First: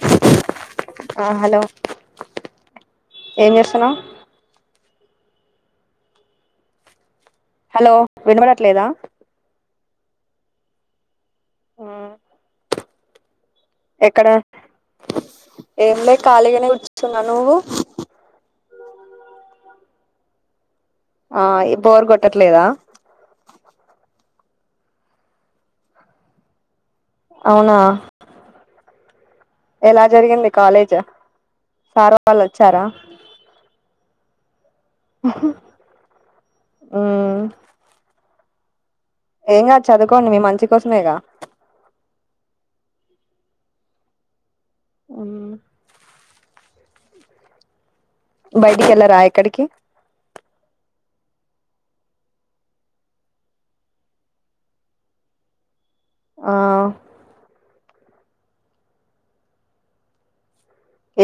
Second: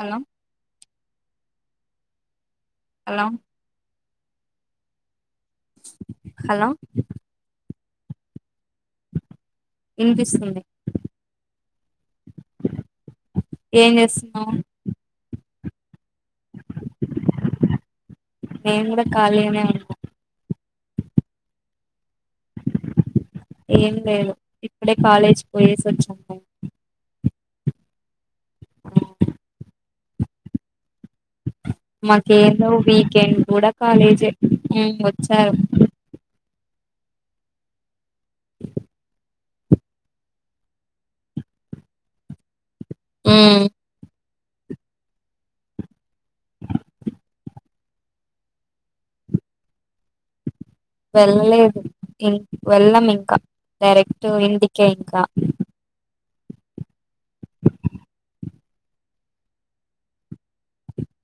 Hello ఆ hello hello ఏం చేస్తున్నావ్ హలో హలో వినపడ ఇనిపిస్తుంది ఆ ఏం చేస్తున్నావ్ ఏం లే ఖాళీగానే కూర్చున్నా నువ్వు నేన్ గుడా ఖాళీగనే ఉన్న ఆ ఈ బోర్ గోట్ ఏం లేదు ఇప్పుడే కాలేజీ పోయేసి వచ్చాము అవునా ఎలా జరిగింది కాలేజ్? సార్ వాళ్ళు వచ్చారా. తె ఉ వచ్చారు ఆ ! ! ఏం కాదు చదువుకోండి మీ మంచి కోసమేగా ఉమ్ అన్ను ! ! బయటికి వెళ్ళరా ఎక్కడికి వెళ్ళలేదు వెళ్ళం ఇంకా డైరెక్ట్ ఇంటికే ఇంకా ఆ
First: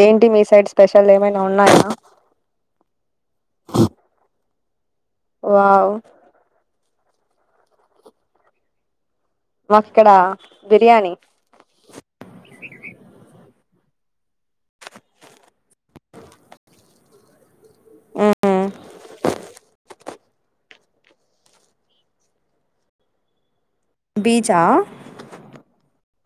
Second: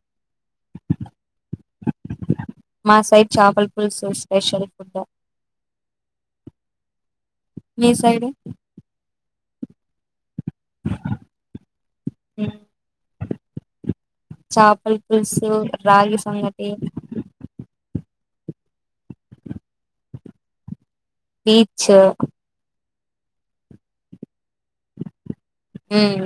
ఏంటి మీ సైడ్ స్పెషల్ ఏమైనా ఉన్నాయా వద్దా వావ్ మీ సైడు వక్కడ బిర్యాణి చాపల్ పులుసు రాగి సంగటి పీచ్ బీజా ఉమ్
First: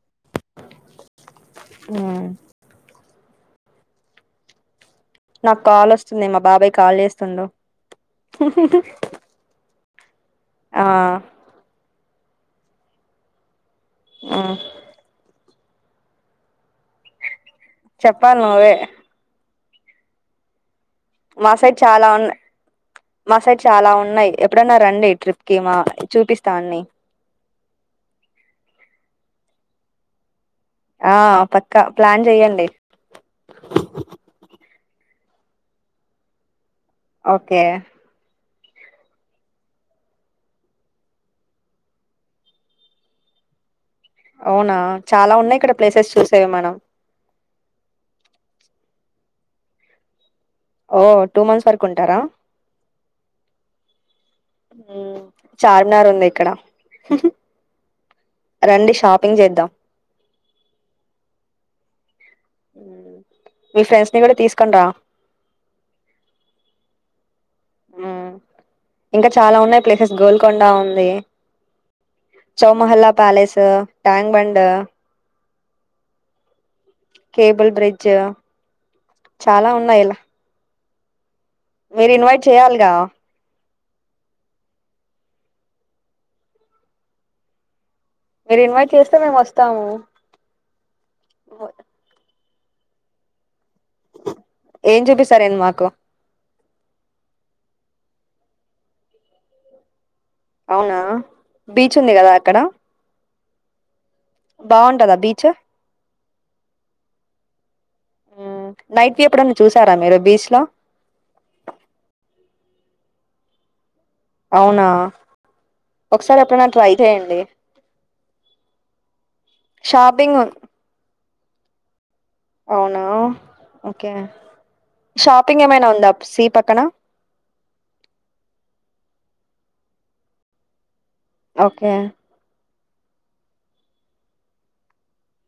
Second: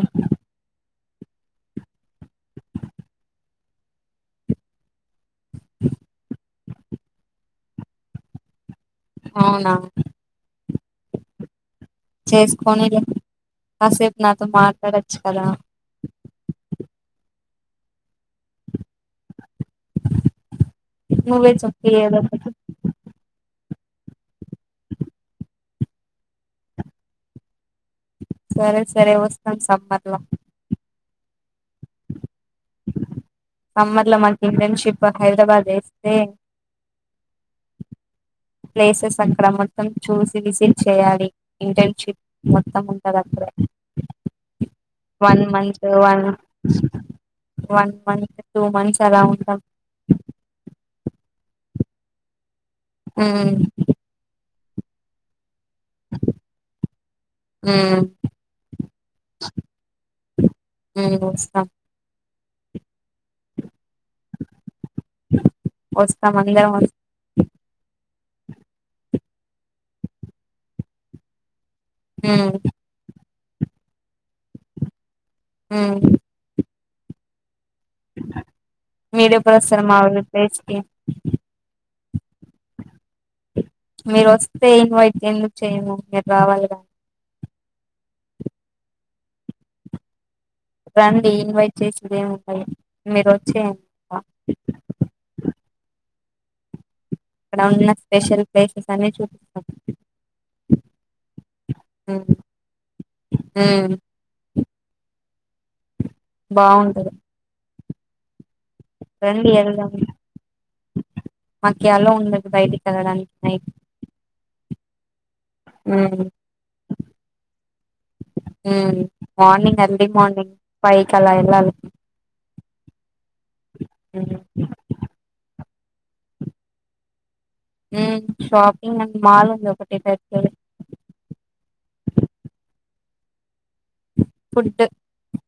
నాకు కాల్ వస్తుంది మా బాబాయ్ కాల్ చేస్తుండో అవునా ఆ చేసుకొనిలే కాసేపు నాతో మ్ మాట్లాడచ్చు కదా? చెప్పాలి నువ్వే నువ్వే మా సైడ్ చెప్పు చాలా ఏదో ఉన్నాయి. ఒకటి మా సైడ్ చాలా ఉన్నాయి ఎప్పుడన్న రండి ట్రిప్ కి మా చూపిస్తా అన్ని సరే సరే వస్తాం సమ్మర్ లో ఆ పక్క ప్లాన్ చెయ్య సమ్మర్ లొ మనకి ఫ్రెండ్షిప్ ఇ హైదరాబాద్ వేస్తే ఓకే ప్లేసెస్ అక్కడ మొత్తం చూసి విజిట్ చేయాలి ఇంటర్న్షిప్ మొత్తం ఉంటది అక్కడే అవునా చాలా వన్ ఉన్నాయి ఇక్కడ మంతు ప్లేసెస్ వన్ చూసేవి మనం month one month two months కదా బ్రో ఓ టూ మంత్స్ వరకు ఉంటారా హ్మ్ ఆ చార్మినార్ ఉంది ఇక్కడ ఉమ్ రండి షాపింగ్ చేద్దాం ఉమ్ వస్తాం మీ ఫ్రెండ్స్ ని కూడా తీసుకొని రా వస్తాం అందరం వస్త ఇంకా చాలా ఉన్నాయి ప్లేసెస్ గోల్కొండ ఉంది ఉమ్ చౌమహల్లా ప్యాలెస్ ండ్ ట్యాంగ్ బండ్ హ్మ్ కేబల్ మీరుప్పుడు వస్తారు మా ఉన్నాయి ఇలా విలేజ్ కి మీరు ఇన్వైట్ చెయాలిగా మీరు వస్తే ఇన్వైట్ ఎందుకు చేయము మీరు రావాలి కానీ మీరు ఇన్వైట్ చేస్తే మేము వస్తాము రండి ఇన్వైట్ చేసదేం అయ మీరు వచ్చి ఏం చూపిస్తారు ఏంటి మాకు అక్కడ ఉన్న స్పెషల్ ప్లేసెస్ అన్ని చూపిస్తాం అవునా బీచ్ ఉంది కదా అక్కడ హ్మ్ బాగుంటదా బీచ్ బాగుంటది హ్మ్ రండి ఎళ్దాం మాకు యాలో ఉండదు బయటి డానికి అవునా హ్మ్ ఒకసారి ఎప్పుడైనా ట్రై చేయండి హ్మ్ మార్నింగ్ ఎర్లీ షాపింగ్ ఉన్ మార్నింగ్ ఫైవ్ చాలా ఎళ్లాలి అవునా ఓకే ఉమ్ షాపింగ్ ఏమైనా సీ పక్కనా వూహ్ షాపింగ్ అండ్ మాల్ అని ఒకటి పెట్టెయ్ ఒకే ఫుడ్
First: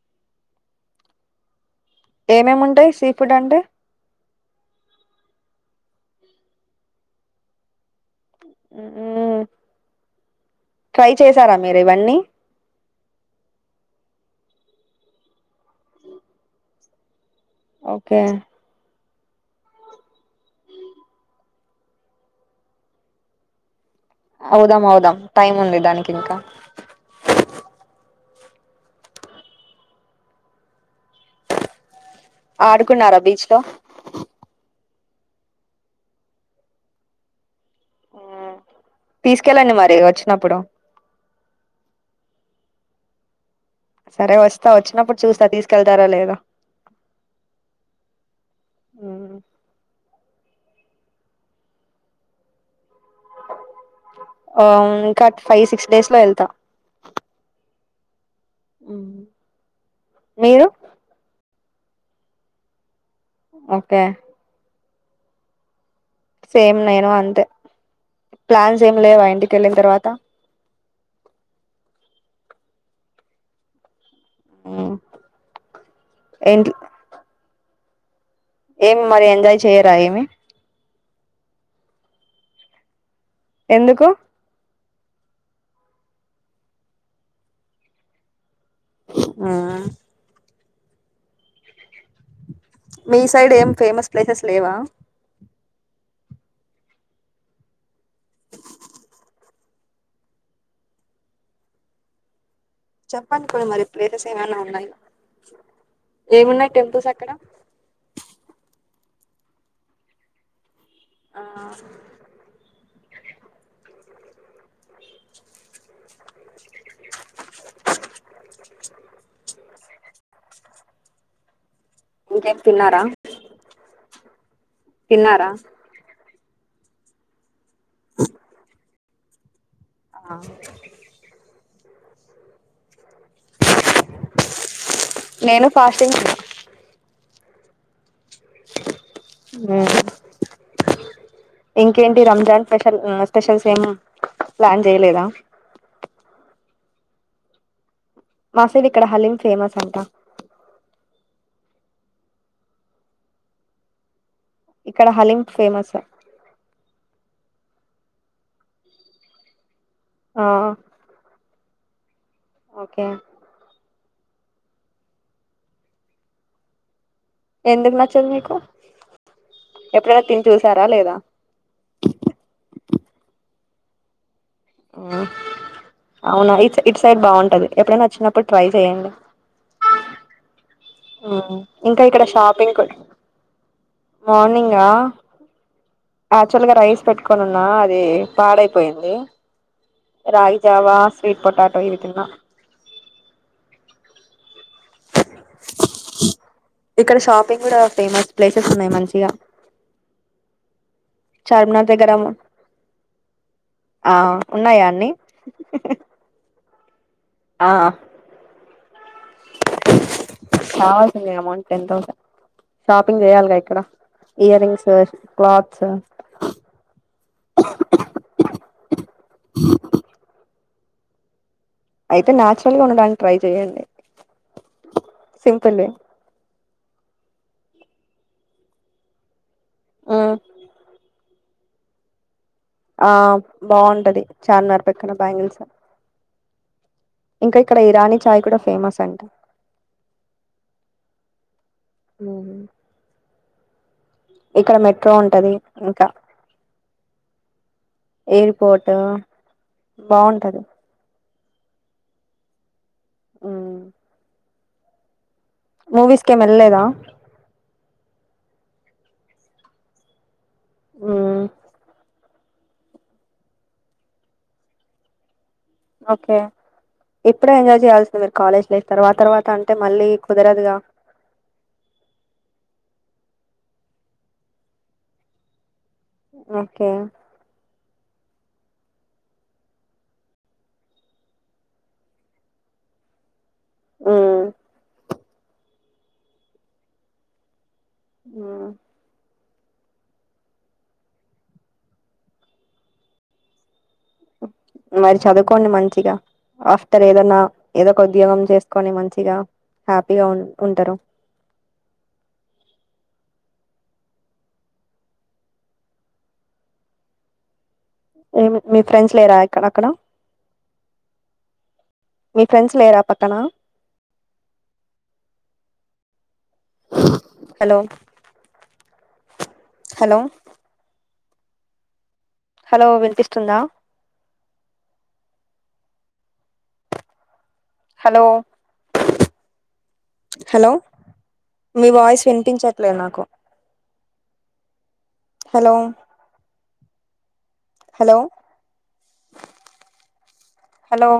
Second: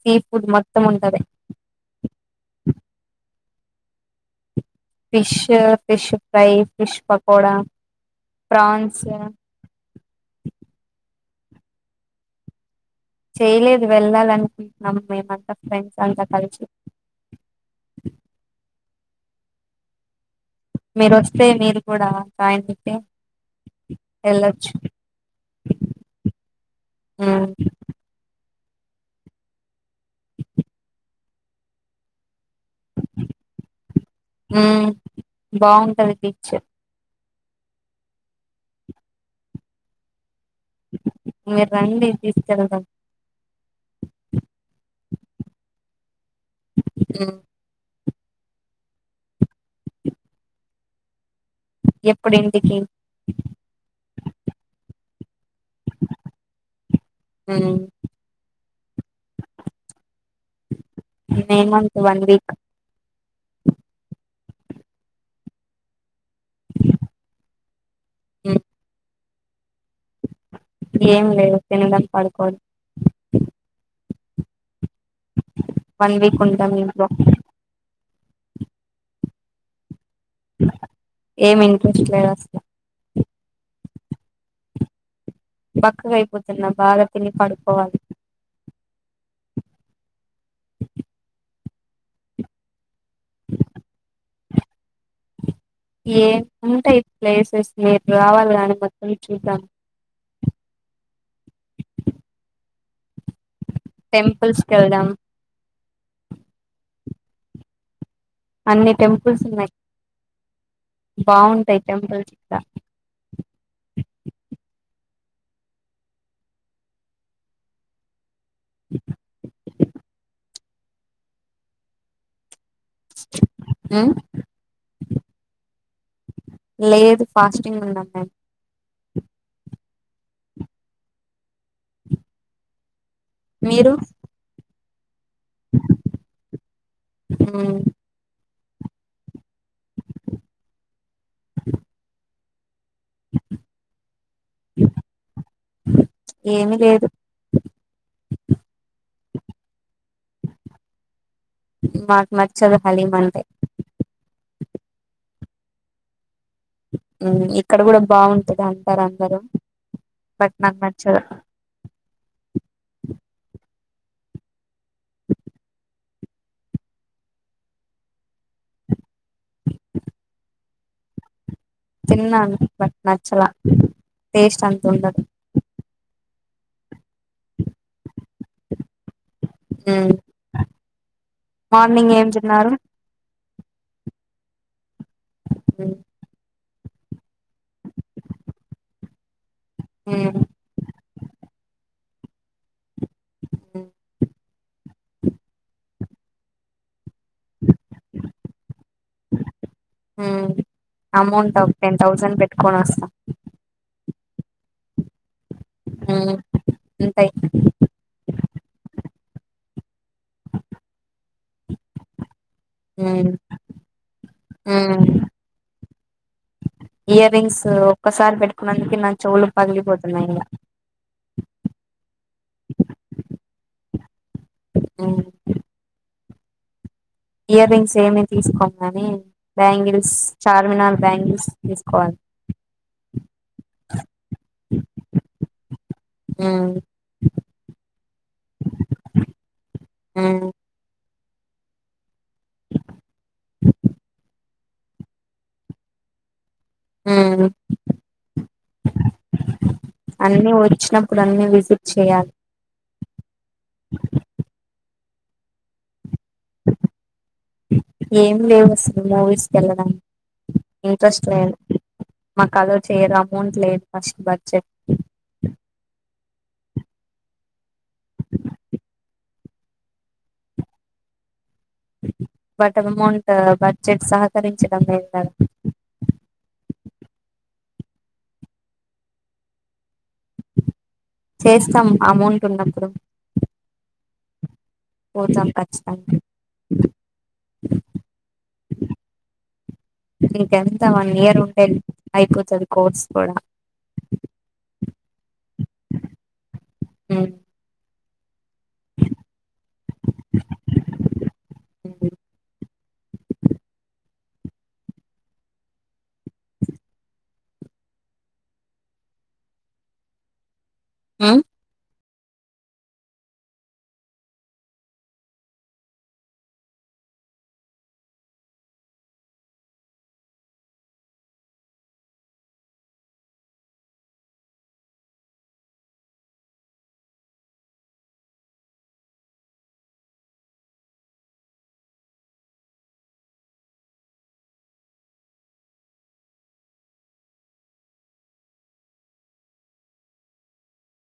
సీ ఫుడ్ మొత్తం ఉండద ఏమేం ఉంటాయ్ సీ ఫుడ్ అంటే fish fish fry fish pakoda prawns పై చేసారా మీరు ఇవన్నీ చేయలేదు వెళ్ళాలనుకుంటున్నాం మేమంతా ఫ్రెండ్స్ అంతా కలిసి ఓకే మీరు వస్తే మీరు కూడా జాయిన్ అయితే వెళ్ళొచ్చు అవుదాం అవుదాం టైం ఉంది దానికి ఇంకా ఉమ్ ఆడుకున్నారా బీచ్ లో బావుంటది బీచ్ ఊ తీసుకెళ్లండి మరి వచ్చినప్పుడు మీరు రండీ తీసుకెల్దం సరే వస్తా వచ్చినప్పుడు చూస్తా తీసుకెళ్తారో లేదో ఊ ఎప్పుడింటికీ అవును కట్స్ ఫై సిక్స్ డేస్ లో ఎల్తా ఊ మీరు మే మంత్ వన్ వీక్ ఒకే సేమ్ నేనూ అంతే ప్లాన్స్ ఏం లేవా ఇంటికి వెళ్ళిన తర్వాత ఏం లేదు తినడం పడుకొ ఒన్ వన్ వీక్ ఏంటి ఉంటాం ఇంట్లో ఏం మరేం దయ చేయరా ఏమి ఏం ఇంట్రెస్ట్ లేదసలు ఎందుకూ బక్కగవైపుతున్న బాగా తిని పడుకోవాలి హా మీ సైడ్ ఏం ఫేమస్ ప్లేసెస్ లేవా ఏ ఉంటయి ప్లేసెస్ మీరు రావల్గాని మొత్తం చూద్దాం చెప్పండిప్పుడు మరి ప్లేసెస్ ఏమైనా టెంపుల్స్ కి ఉన్నాయ్ వెళ్దాం ఏమున్నాయ్ టెంపుల్స్ ఎక్కడ అన్ని టెంపుల్స్ ఉన్నాయి ఆ బావుంటాయి టెంపుల్స్ ఇక్కడ [inaudible] ఇంకేం తిన్నారా తిన్నారా లేదు ఫాస్ట్ ఇంగో నా ఫోన్ ఆ మీరు నేను ఫాస్టింగ్ ఆ ఇంకేంటి రంజాన్ స్పెషల్ స్పెషల్స్ ఏం ప్లాన్ చేయలేదా ఏమి లేదు వాసవి ఇక్కడ హలీమ్ ఫేమస్ అంట నాకు మచ్చదు హలీమంతే ఇక్కడ హలిం ఫేమస్ ఇక్కడ కూడా బాగుంటది అంటారు అందరూ ఆ బట్ నక్ మచద ఓకే ఎందుకు నచ్చదు మికు ఎప్పుడనా తిని చూసారా లేదా తిన్న బట్ నచ్చలా టేస్ట్ అంత ఉండదు మ్మ్ అవునా ఇట్ ఇట్ సైడ్ బాగుంటది ఎప్పుడైనా వచ్చినప్పుడు ట్రై చెయండి అ ఇంకా ఇక్కడ షాపింగ్ కూడా మార్నింగ్ ఆహ్ హ క్చువల్గా రైస్ పెట్టుకనిన్నా అది పాడైపోయింది రాగి జావా స్వీట్ పొటాటో ఇవి అలా ఓ [inaudible] ఇక్కడషాపు ఫేమస్ ప్లేసెస్ ఉన్నాయి మంచిగ అమౌంట్ ఒక చార్మినార్ టెన్ దగ్గర థౌసండ్ పెట్టుకొని వస్తా ఆ ఉన్నాయా అన్నీ హ ఉంటయి కావాల్సిందే అమౌంట్ టెన్ థౌసండ్. షాపింగ్ హ్మ్ చేయాలిగా ఇక్కడ ఇయర్ రింగ్స్ హ్మ క్లాత్స్ ఇయర్ రింగ్స్ ఒక్కసారి పెట్టుకున్నందుకె నా చెవులు పగిలిపోతున్నాయి ఇంగ. అయితే నాచురల్గా ఉండడానికి ట్రై చెయండి. సింపుల్లే ఇయర్ రింగ్స్ ఏమి తీసుకోమ్ కానీ బ్యాంగిల్స్ ఉమ్, చార్మినార్ బ్యాంగిల్స్ తీసుకోవాలి ఆ బాగుంటది చార్మినార్ పక్కన బ్యాంగిల్స్. ఇంకా ఇక్కడ ఇరానీ ఛాయ్ కూడా ఫేమస్ అంట. ఊ హూ ఇక్కడ మెట్రో ఉంటది ఇంకా హ్మ ఎయిర్పోర్ట్ అన్నీ బాగుంటది వచ్చినప్పుడు అన్నీ విజిట్ చెయాలి. మూవీస్ కేం వెెళ్ల్లేదా. ఏం వేవ్ వస్తుంది మూవీస్కి వెళ్ళడం. ఇంట్రెస్ట్ ఉమ్, లేదు. మాక్ అల్లో చెయ్యరా. అమౌంట్ లేదు ఫస్ట్ బడ్జెట్. ఓకే ఇప్పుడే ఎంజాయ్ చేయయాల్సింది మీరు కాలేజ్ లైఫ్ తర్వాత్ తర్వాత అంటే మళ్ళీ కుదరదుగా. బట్ అమౌంట బడ్జెట్ సహకరించడం లేదు కదా. ఓకే చేస్తాం అమౌంట్ ఉన్నప్పుడు. ఊ పోతాం ఖచ్చితంగా. ఇకెంత వన్ ఇయర్ ఉంటే అయిపోతది కోర్స్ కూడా. మరి చదువుకోండి మంచిగా ఆఫ్టర్ ఉమ్ ఏదన్నా ఏదొ ఉద్యోగం చేసుకొని మంచిగా హ్యాపీగా ఉం ఉంటరు. ఏం మీ ఫ్రెండ్స్ లేరా ఎక్కడ అక్కడ ఊ మీ ఫ్రెండ్స్ లేరా పక్కనా హలో హలో హలో వినిపిస్తుందా. హలో హలో మీ వాయిస్ వినిపించట్లేదు నాకు. Hello hello hello